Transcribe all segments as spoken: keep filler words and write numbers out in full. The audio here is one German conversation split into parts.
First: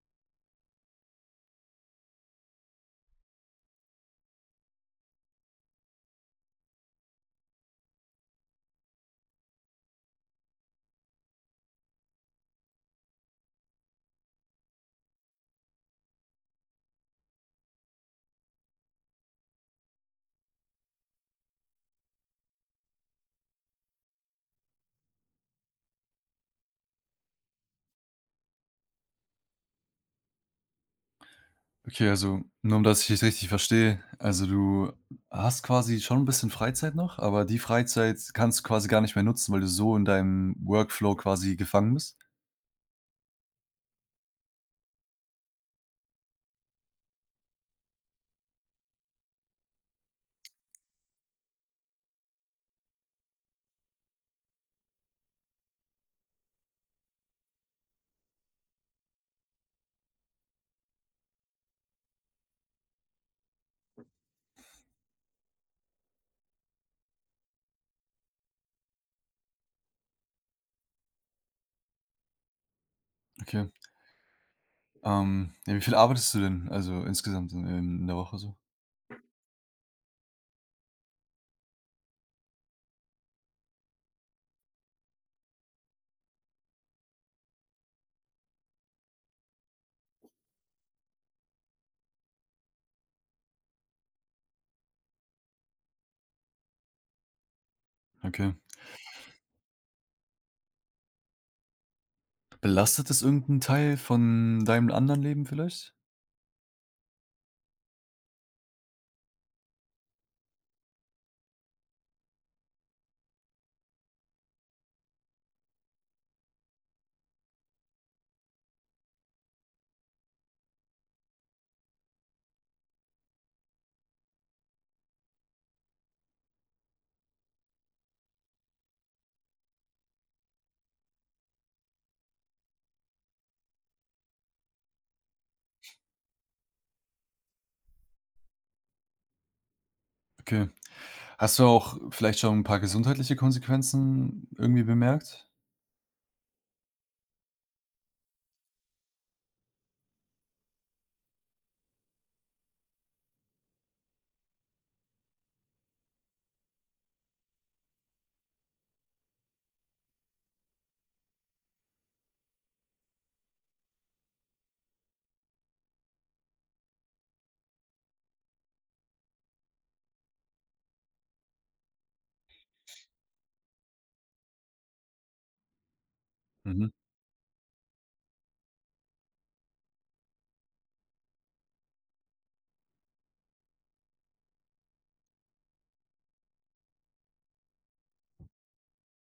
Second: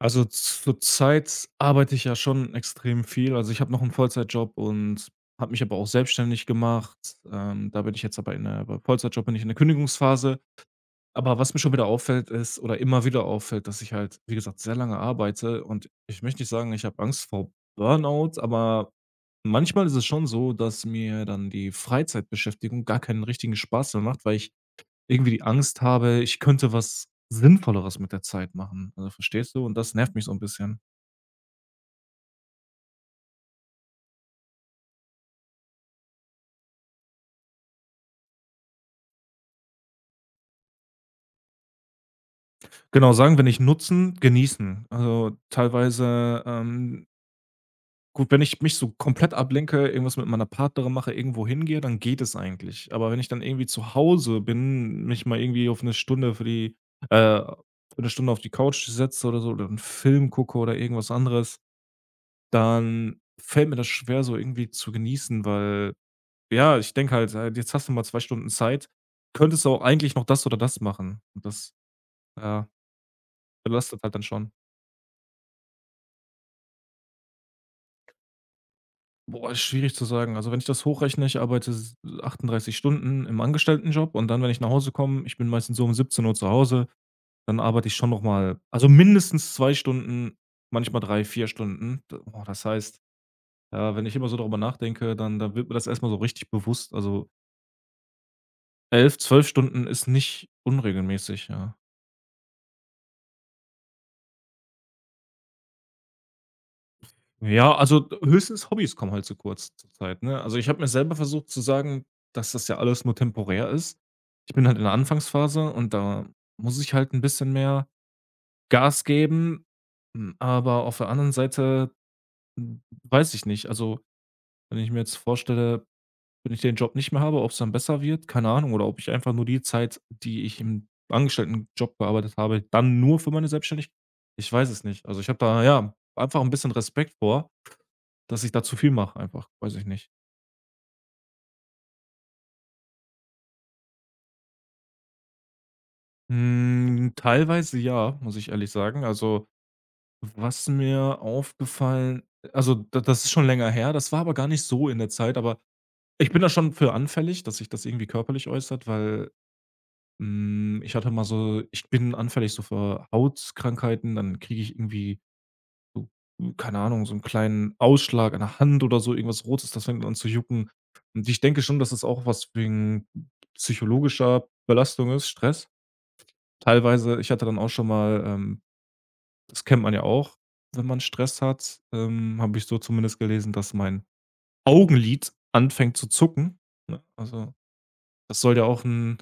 Also, zurzeit arbeite ich ja schon extrem viel. Also, ich habe noch einen Vollzeitjob und habe mich aber auch selbstständig gemacht. Ähm, da bin ich jetzt aber in der bei Vollzeitjob bin ich in der Kündigungsphase. Aber was mir schon wieder auffällt ist oder immer wieder auffällt, dass ich halt, wie gesagt, sehr lange arbeite und ich möchte nicht sagen, ich habe Angst vor Burnout, aber manchmal ist es schon so, dass mir dann die Freizeitbeschäftigung gar keinen richtigen Spaß mehr macht, weil ich irgendwie die Angst habe, ich könnte was Sinnvolleres mit der Zeit machen. Also, verstehst du? Und das nervt mich so ein bisschen. Okay, also nur um dass ich dich richtig verstehe, also du hast quasi schon ein bisschen Freizeit noch, aber die Freizeit kannst du quasi gar nicht mehr nutzen, weil du so in deinem Workflow quasi gefangen bist? Genau, sagen wir nicht nutzen, genießen. Also, teilweise, ähm gut, wenn ich mich so komplett ablenke, irgendwas mit meiner Partnerin mache, irgendwo hingehe, dann geht es eigentlich. Aber wenn ich dann irgendwie zu Hause bin, mich mal irgendwie auf eine Stunde für die äh, für 'ne Stunde auf die Couch setze oder so oder 'n Film gucke oder irgendwas anderes, dann fällt mir das schwer, so irgendwie zu genießen, weil ja, ich denke halt, äh, jetzt hast du mal zwei Stunden Zeit, könntest du auch eigentlich noch das oder das machen. Und das, ja, Okay. belastet halt dann schon. Ähm, ja, wie viel arbeitest du denn, also insgesamt in in der Woche so? Boah, ist schwierig zu sagen. Also, wenn ich das hochrechne, ich arbeite s achtunddreißig Stunden im Angestelltenjob und dann, wenn ich nach Hause komme ich bin meistens so um siebzehn Uhr zu Hause, dann arbeite ich schon noch mal also, mindestens zwei Stunden, manchmal drei, vier Stunden. D Boah, das heißt, ja, wenn ich immer so darüber nachdenke, dann dann wird mir das erst mal so richtig bewusst. Also, Okay. elf, zwölf Stunden ist nicht unregelmäßig, ja. Belastet es irgendeinen Teil von deinem anderen Leben vielleicht? Ja, also höchstens Hobbys kommen halt zu kurz zurzeit, ne? Also, ich habe mir selber versucht zu sagen, dass das ja alles nur temporär ist. Ich bin halt in der Anfangsphase und da muss ich halt ein bisschen mehr Gas geben, hm, aber auf der anderen Seite, hm, weiß ich nicht. Also, wenn ich mir jetzt vorstelle, wenn ich den Job nicht mehr habe, ob es dann besser wird, keine Ahnung, oder ob ich einfach nur die Zeit, die ich im Angestelltenjob gearbeitet habe, dann nur für meine Selbstständigkeit. Ich weiß es nicht. Also, ich habe da, ja, einfach ein bisschen Respekt vor dass ich da zu viel mache einfach, weiß ich nicht. Okay. Hast du auch vielleicht schon ein paar gesundheitliche Konsequenzen irgendwie bemerkt? Hm, teilweise ja, muss ich ehrlich sagen. Also, was mir aufgefallen also, da das ist schon länger her, das war aber gar nicht so in der Zeit, aber ich bin da schon für anfällig, dass sich das irgendwie körperlich äußert. Weil, hm, ich hatte mal so ich bin anfällig so für Hautkrankheiten, dann kriege ich irgendwie so keine Ahnung, so einen kleinen Ausschlag an der Hand oder so, irgendwas Rotes, das fängt an zu jucken. Und ich denke schon, dass es das auch was wegen psychologischer Belastung ist, Stress. Mhm, Teilweise ich hatte dann auch schon mal, ähm das kennt man ja auch, wenn man Stress hat, ähm, habe ich so zumindest gelesen, dass mein Augenlid anfängt zu zucken, ne? Also, das soll ja auch ein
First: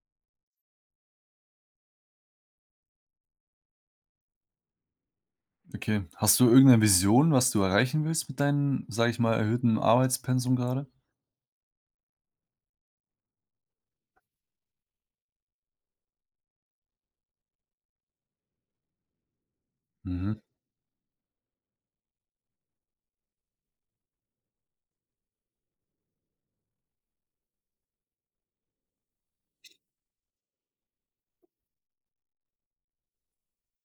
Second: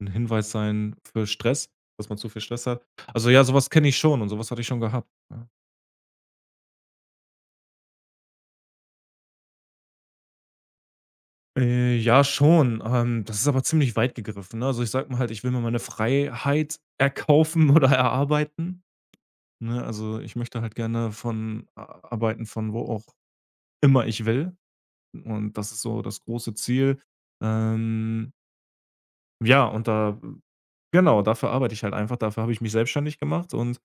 'n Hinweis sein für Stress, dass man zu viel Stress hat. Also, ja, sowas kenne ich schon und sowas hatte ich schon gehabt, ja. okay. Hast du irgendeine Vision, was du erreichen willst mit deinem, sage ich mal, erhöhten Arbeitspensum gerade? Äh, ja, schon, ähm, das ist aber ziemlich weit gegriffen, ne? Also, ich sage mal halt, ich will mir meine Freiheit erkaufen oder erarbeiten, ne? Also, ich Mhm, möchte halt gerne von a arbeiten, von wo auch immer ich will. Und das ist so das große Ziel. Ähm, ja, und da genau, dafür arbeite ich halt einfach. Dafür habe ich mich selbstständig gemacht und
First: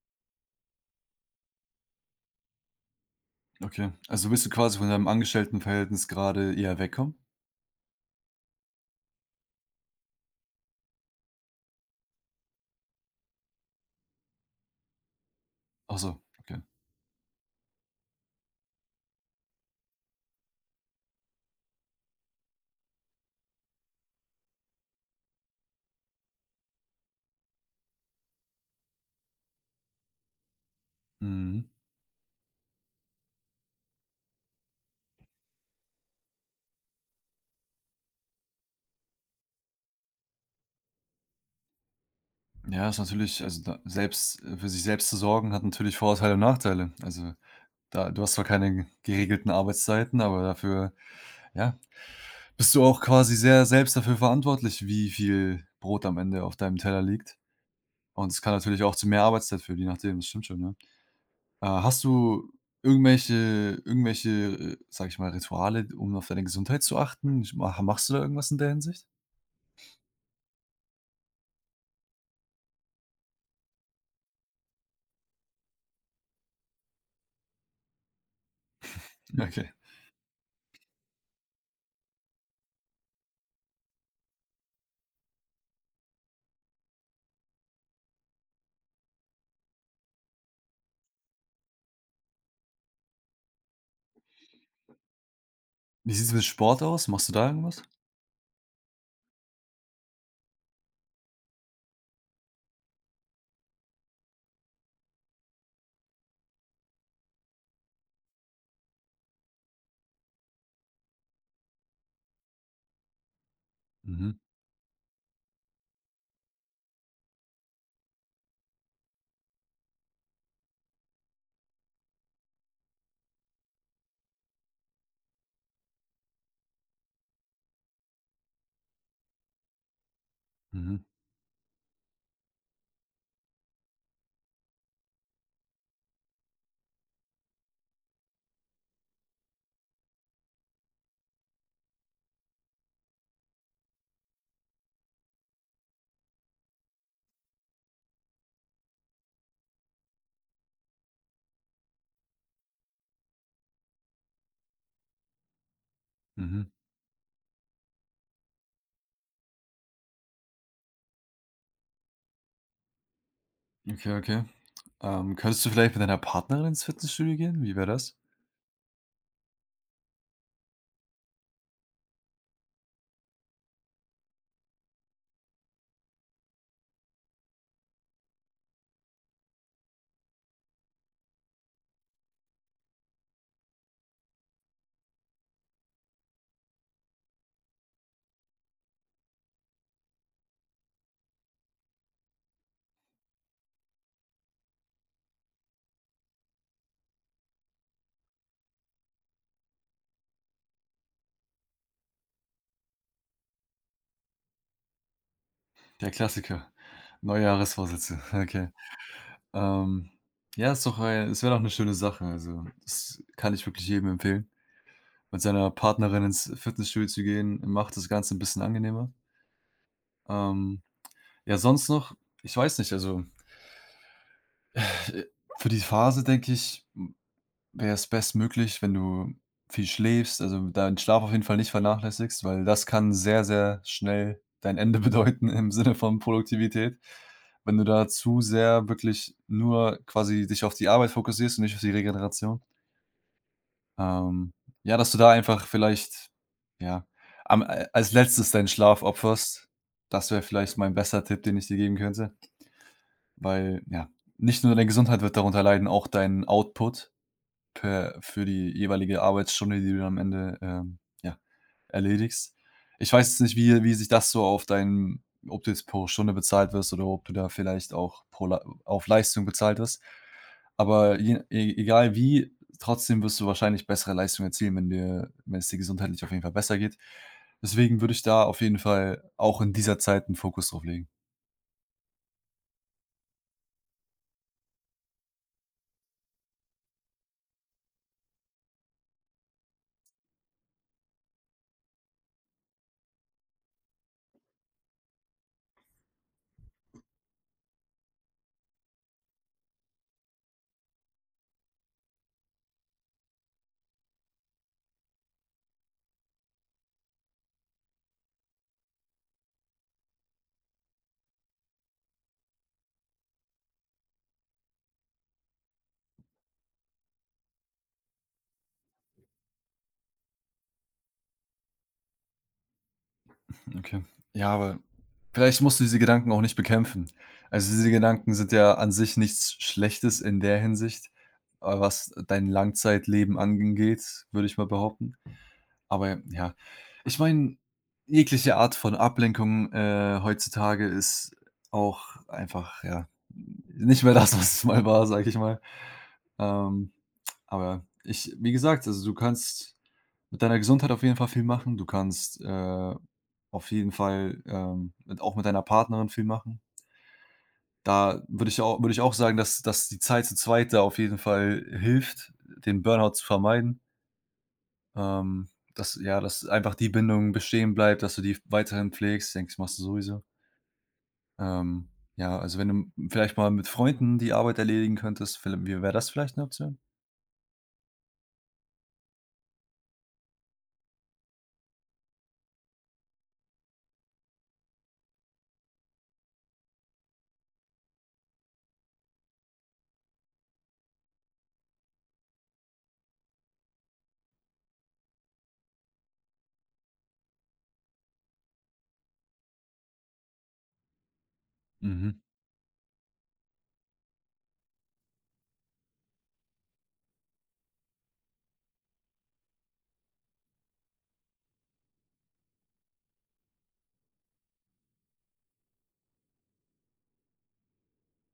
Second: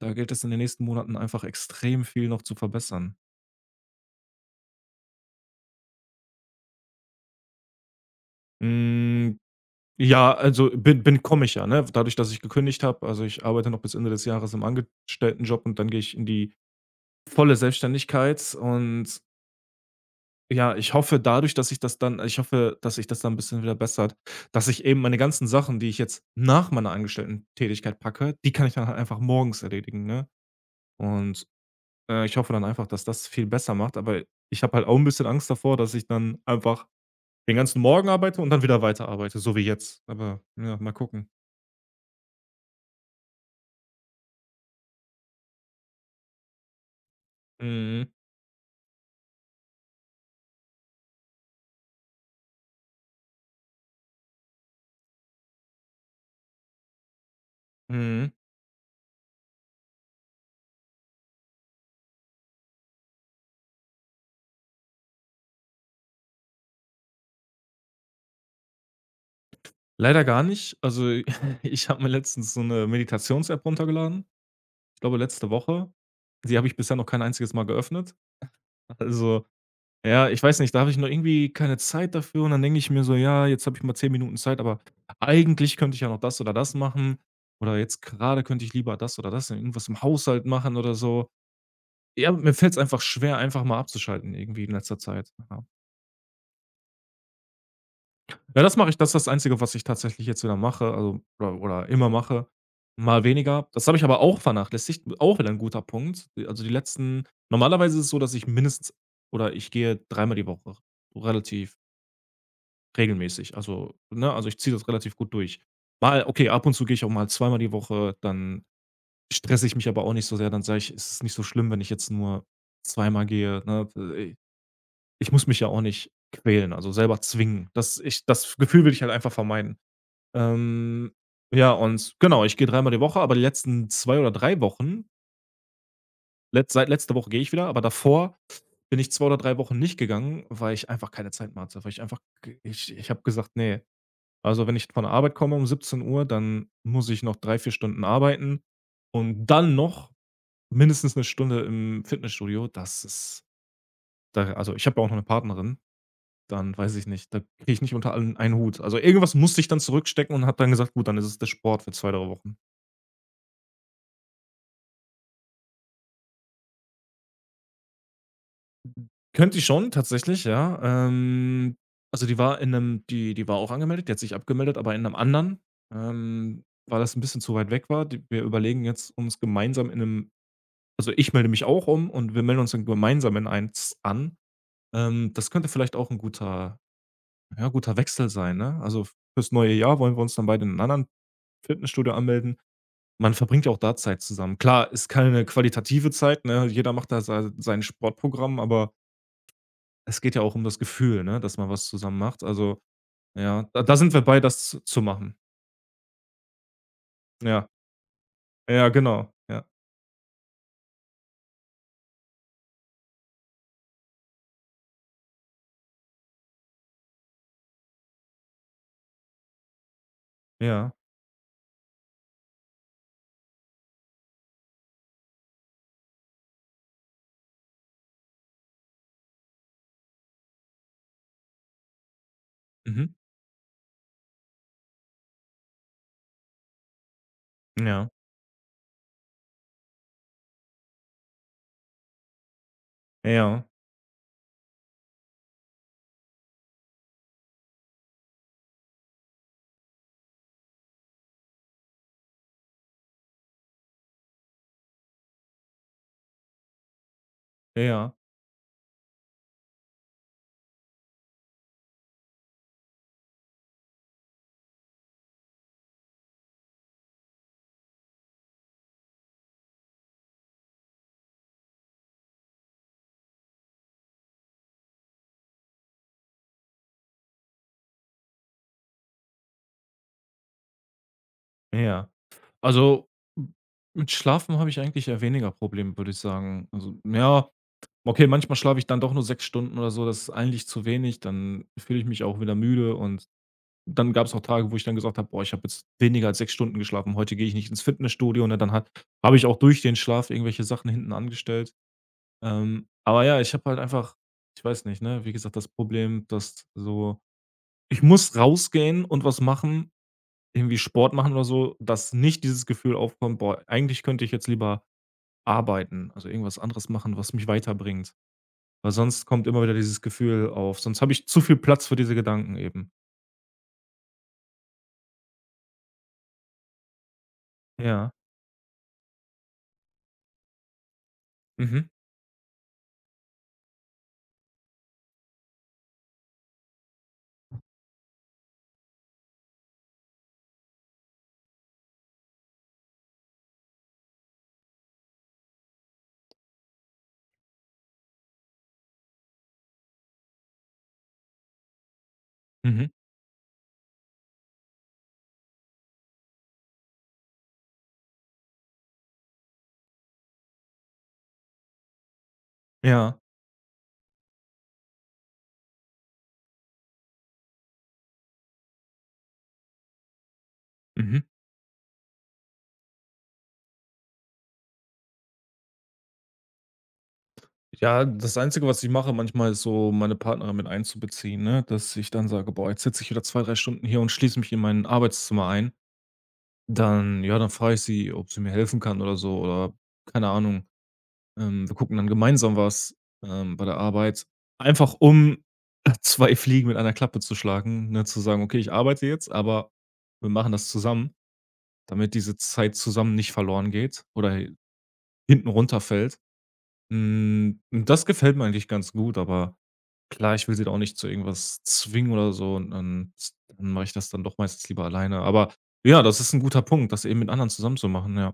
da gilt es in den nächsten Monaten einfach extrem viel noch zu verbessern. okay. Also willst du quasi von deinem Angestelltenverhältnis gerade eher wegkommen? Hm, ja, also bin bin komme ich ja, ne? Dadurch, dass ich gekündigt habe. Also, ich arbeite noch bis Ende des Jahres im Angestelltenjob und dann Ach gehe ich so, in die okay. volle Selbstständigkeit und ja, ich hoffe dadurch, dass ich das dann ich hoffe, dass sich das dann ein bisschen wieder bessert, dass ich eben meine ganzen Sachen, die ich jetzt nach meiner Angestellten-Tätigkeit packe, die kann ich dann halt einfach morgens erledigen, ne? Und, Mhm. äh, ich hoffe dann einfach, dass das viel besser macht, aber ich habe halt auch ein bisschen Angst davor, dass ich dann einfach den ganzen Morgen arbeite und dann wieder weiterarbeite, so wie jetzt. Aber ja, mal gucken. Ja, ist natürlich also da selbst äh, für sich selbst zu sorgen hat natürlich Vorteile und Nachteile. Also, Mhm, da du hast zwar keine geregelten Arbeitszeiten, aber dafür, ja, bist du auch quasi sehr selbst dafür verantwortlich, wie viel Brot am Ende auf deinem Teller liegt. mhm. Und es kann natürlich auch zu mehr Arbeitszeit führen, je nachdem, das stimmt schon, ja. Äh, hast du irgendwelche irgendwelche, äh, sage ich mal, Rituale, um auf deine Gesundheit zu achten? Ich ma Machst du da irgendwas in der Hinsicht? Leider gar nicht. Also, ich habe mir letztens so 'ne Meditations-App runtergeladen, ich glaube letzte Woche. Die habe ich bisher noch kein einziges Mal geöffnet. Also. Okay. Ja, ich weiß nicht, da habe ich noch irgendwie keine Zeit dafür und dann denke ich mir so: „Ja, jetzt habe ich mal zehn Minuten Zeit, aber eigentlich könnte ich ja noch das oder das machen oder jetzt gerade könnte ich lieber das oder das irgendwas im Haushalt machen oder so.“ Ja, mir fällt es einfach schwer, einfach mal abzuschalten irgendwie in letzter Zeit. Ja. Wie sieht es mit Sport aus? Machst du da irgendwas? Ja, das mache ich das ist das Einzige, was ich tatsächlich jetzt wieder mache, also oder oder immer mache, mal weniger. Das habe ich aber auch vernachlässigt, auch wieder ein guter Punkt. Also, die letzten normalerweise ist es so, dass ich mindestens oder ich gehe dreimal die Woche relativ regelmäßig. Also, ne, Mhm, also ich ziehe das relativ gut durch. Mal okay, ab und zu gehe ich auch mal zweimal die Woche, dann stresse ich mich aber auch nicht so sehr. Dann sage ich: „Es ist nicht so schlimm, wenn ich jetzt nur zweimal gehe“, ne? Äh, ich muss mich ja auch nicht quälen, also selber zwingen. Das ich das Gefühl will ich halt einfach vermeiden. mhm, Ähm, ja, und genau, ich gehe dreimal die Woche, aber die letzten zwei oder drei Wochen letz seit letzter Woche gehe ich wieder, aber davor bin ich zwei oder drei Wochen nicht gegangen, weil ich einfach keine Zeit mehr hatte, weil ich einfach g ich ich habe gesagt: nee also, wenn ich von der Arbeit komme um siebzehn Uhr, dann muss ich noch drei vier Stunden arbeiten und dann noch mindestens eine Stunde im Fitnessstudio. Das ist da also, ich habe ja auch noch eine Partnerin, mhm. dann weiß ich nicht, da kriege ich nicht unter allen einen Hut. Also, irgendwas musste ich dann zurückstecken und habe dann gesagt: „Gut, dann ist es der Sport für zwei drei Wochen.“ Okay, okay. Ähm, könntest du vielleicht mit deiner Partnerin ins Fitnessstudio gehen? Wie wäre das? Könnte ich schon tatsächlich, ja. Ähm, also, die war in einem, die die war auch angemeldet, die hat sich abgemeldet, aber in einem anderen, ähm, weil das ein bisschen zu weit weg war. Die wir überlegen jetzt, uns gemeinsam in einem. Also, ich melde mich auch um und wir melden uns dann gemeinsam in eins an. Ähm, das könnte vielleicht auch ein guter ja, guter Wechsel sein, ne? Also, fürs neue Jahr wollen wir uns dann beide in einem anderen Fitnessstudio anmelden. Man verbringt ja auch da Zeit zusammen. Klar, ist keine qualitative Zeit, ne? Jeder macht da sei sein Sportprogramm, aber es geht ja auch um das Gefühl, ne, dass man was zusammen macht. Also, ja, da da sind wir bei, das z zu machen. Der Klassiker. Ja. Neujahresvorsätze, okay. Ja, genau. Ja. Ähm, ja, ist doch ei es wäre doch eine schöne Sache. Also, das kann ich wirklich jedem empfehlen, mit seiner Partnerin ins Fitnessstudio zu gehen, macht das Ganze ein bisschen angenehmer. Ähm Ja. Ja, sonst noch ich weiß nicht, also, äh, für die Phase, denke ich, hm, wäre es bestmöglich, wenn du viel schläfst, also, deinen Schlaf auf jeden Fall nicht vernachlässigst, weil das kann Mhm. sehr, sehr schnell dein Ende bedeuten im Sinne von Produktivität. Wenn du Ja. da zu sehr wirklich nur quasi dich auf die Arbeit fokussierst und nicht auf die Regeneration. Ja. Ähm, ja, dass du da einfach vielleicht, ja, am äh, als Letztes deinen Schlaf opferst. Das wäre vielleicht mein bester Tipp, den ich dir geben könnte. Weil, ja, nicht nur deine Gesundheit wird darunter leiden, auch dein Output Ja. per für die jeweilige Arbeitsstunde, die du am Ende, ähm, ja, erledigst. Ich weiß jetzt nicht, wie wie sich das so auf dein ob du jetzt pro Stunde bezahlt wirst oder ob du da vielleicht auch pro Lei auf Leistung bezahlt wirst. Aber je e egal wie, trotzdem wirst du wahrscheinlich bessere Leistung erzielen, wenn dir wenn es dir gesundheitlich auf jeden Fall besser geht. Deswegen würde ich da auf jeden Fall auch in dieser Zeit einen Fokus drauf legen. Ja. Also, m mit Schlafen habe ich eigentlich eher weniger Probleme, würde ich sagen. Also, ja, okay, manchmal schlafe ich dann doch nur sechs Stunden oder so, das ist eigentlich zu wenig, dann fühle ich mich auch wieder müde und dann gab es auch Tage, wo ich dann gesagt habe: „Boah, ich habe jetzt weniger als sechs Stunden geschlafen, heute gehe ich nicht ins Fitnessstudio“, Und Dann hat habe ich auch durch den Schlaf irgendwelche Sachen hinten angestellt. Ähm, aber ja, ich habe halt einfach ich weiß nicht, ne, wie gesagt, das Problem, dass so ich muss rausgehen und was machen irgendwie Sport machen oder so, dass nicht dieses Gefühl aufkommt: „Boah, eigentlich könnte ich jetzt lieber arbeiten, also irgendwas anderes machen, was mich weiterbringt.“ Weil sonst kommt immer wieder dieses Gefühl auf, sonst habe ich zu viel Platz für diese Gedanken eben. Okay. Ja, aber vielleicht musst du diese Gedanken auch nicht bekämpfen. Also diese Ja. Gedanken sind ja an sich nichts Schlechtes in der Hinsicht, äh, Mhm. was dein Langzeitleben angeht, würde ich mal behaupten. Aber ja, ich meine, jegliche Art von Ablenkung, äh, heutzutage ist auch einfach, ja, nicht mehr das, was es mal war, sage ich mal. Ähm, aber ich wie gesagt, also, du kannst mit deiner Gesundheit auf jeden Fall viel machen. Du kannst, Mhm. äh, auf jeden Fall, ähm, mit auch mit deiner Partnerin viel machen. Da würde ich auch würde ich auch sagen, dass dass die Zeit zu zweit da auf jeden Fall hilft, den Burnout Ja. zu vermeiden. Ähm, dass ja, dass einfach die Bindung bestehen bleibt, dass du die weiterhin pflegst. Denkst machst du sowieso. Mhm. Ähm, ja, also wenn du vielleicht mal mit Freunden die Arbeit erledigen könntest, viellei wie wäre das vielleicht eine Option? Ja, das Einzige, was ich mache manchmal, ist so, meine Partnerin mit einzubeziehen, ne, dass ich dann sage: „Boah, jetzt sitze ich wieder zwei, drei Stunden hier und schließe mich in mein Arbeitszimmer ein.“ Dann ja, dann frage ich sie, ob sie mir helfen kann oder so oder keine Ahnung. Ähm, wir gucken dann gemeinsam was, ähm, bei der Arbeit, einfach um zwei Fliegen mit einer Klappe zu schlagen, ne, zu sagen: „Okay, ich arbeite jetzt, aber wir machen das zusammen“, damit Mhm, diese Zeit zusammen nicht verloren geht oder hinten runterfällt. Hm, das gefällt mir eigentlich ganz gut, aber klar, ich will sie da auch nicht zu irgendwas zwingen oder so und dann dann mache ich das dann doch meistens lieber alleine. Aber ja, das ist ein guter Punkt, das eben mit anderen zusammen zu machen, ja.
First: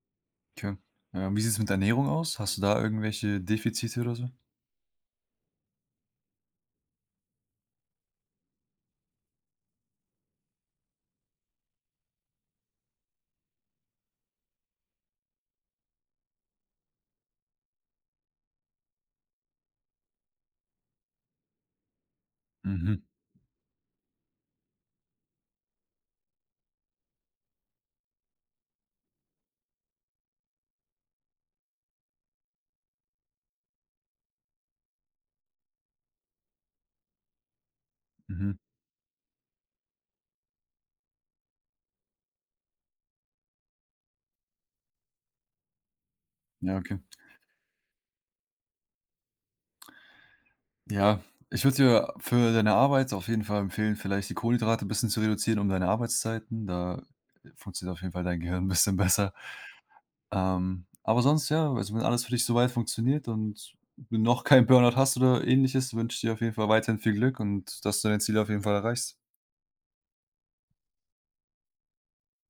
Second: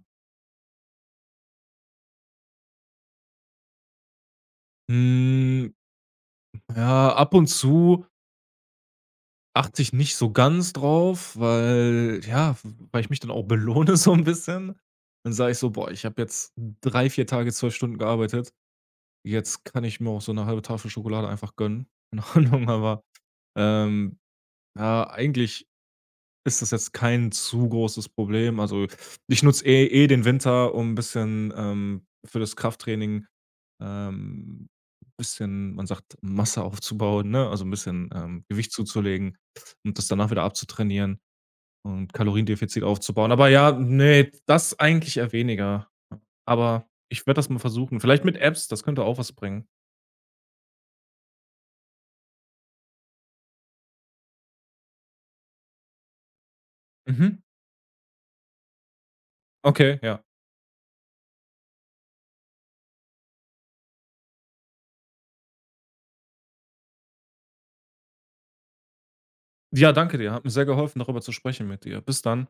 okay. Äh, wie sieht's mit Ernährung aus? Hast du da irgendwelche Defizite oder so? Hm, ja, ab und zu achte ich nicht so ganz drauf, weil ja, weil ich mich dann auch belohne so ein bisschen. Dann sage ich so: „Boah, ich habe jetzt drei vier Tage zwölf Stunden gearbeitet. Jetzt kann ich mir auch so eine halbe Tafel Schokolade einfach gönnen.“ Keine Ahnung, aber, Mhm, ähm, ja, eigentlich ist das jetzt kein zu großes Problem. Also, ich nutze eh eh den Winter, um ein bisschen, ähm, für das Krafttraining, ähm, bisschen, man sagt, Masse aufzubauen, ne? Also ein bisschen, ähm, mhm. Gewicht zuzulegen und das danach wieder abzutrainieren und Kaloriendefizit aufzubauen. Aber ja, ne, das eigentlich eher weniger. Ja, Aber okay. ich werde das mal versuchen. Vielleicht mit Apps, das könnte auch was bringen. Ja, ich würde dir für deine Arbeit auf jeden Fall empfehlen, vielleicht die Kohlenhydrate ein bisschen zu reduzieren um deine Arbeitszeiten. Da Mhm. äh, funktioniert auf jeden Fall dein Gehirn 'n bisschen besser. Okay, ja. Ähm, aber sonst ja, also, wenn alles für dich so weit funktioniert und du noch keinen Burnout hast oder Ähnliches, wünsche ich dir auf jeden Fall weiterhin viel Glück und dass du dein Ziel auf jeden Fall erreichst. Ja, danke dir. Hat mir sehr geholfen, darüber zu sprechen mit dir. Bis dann.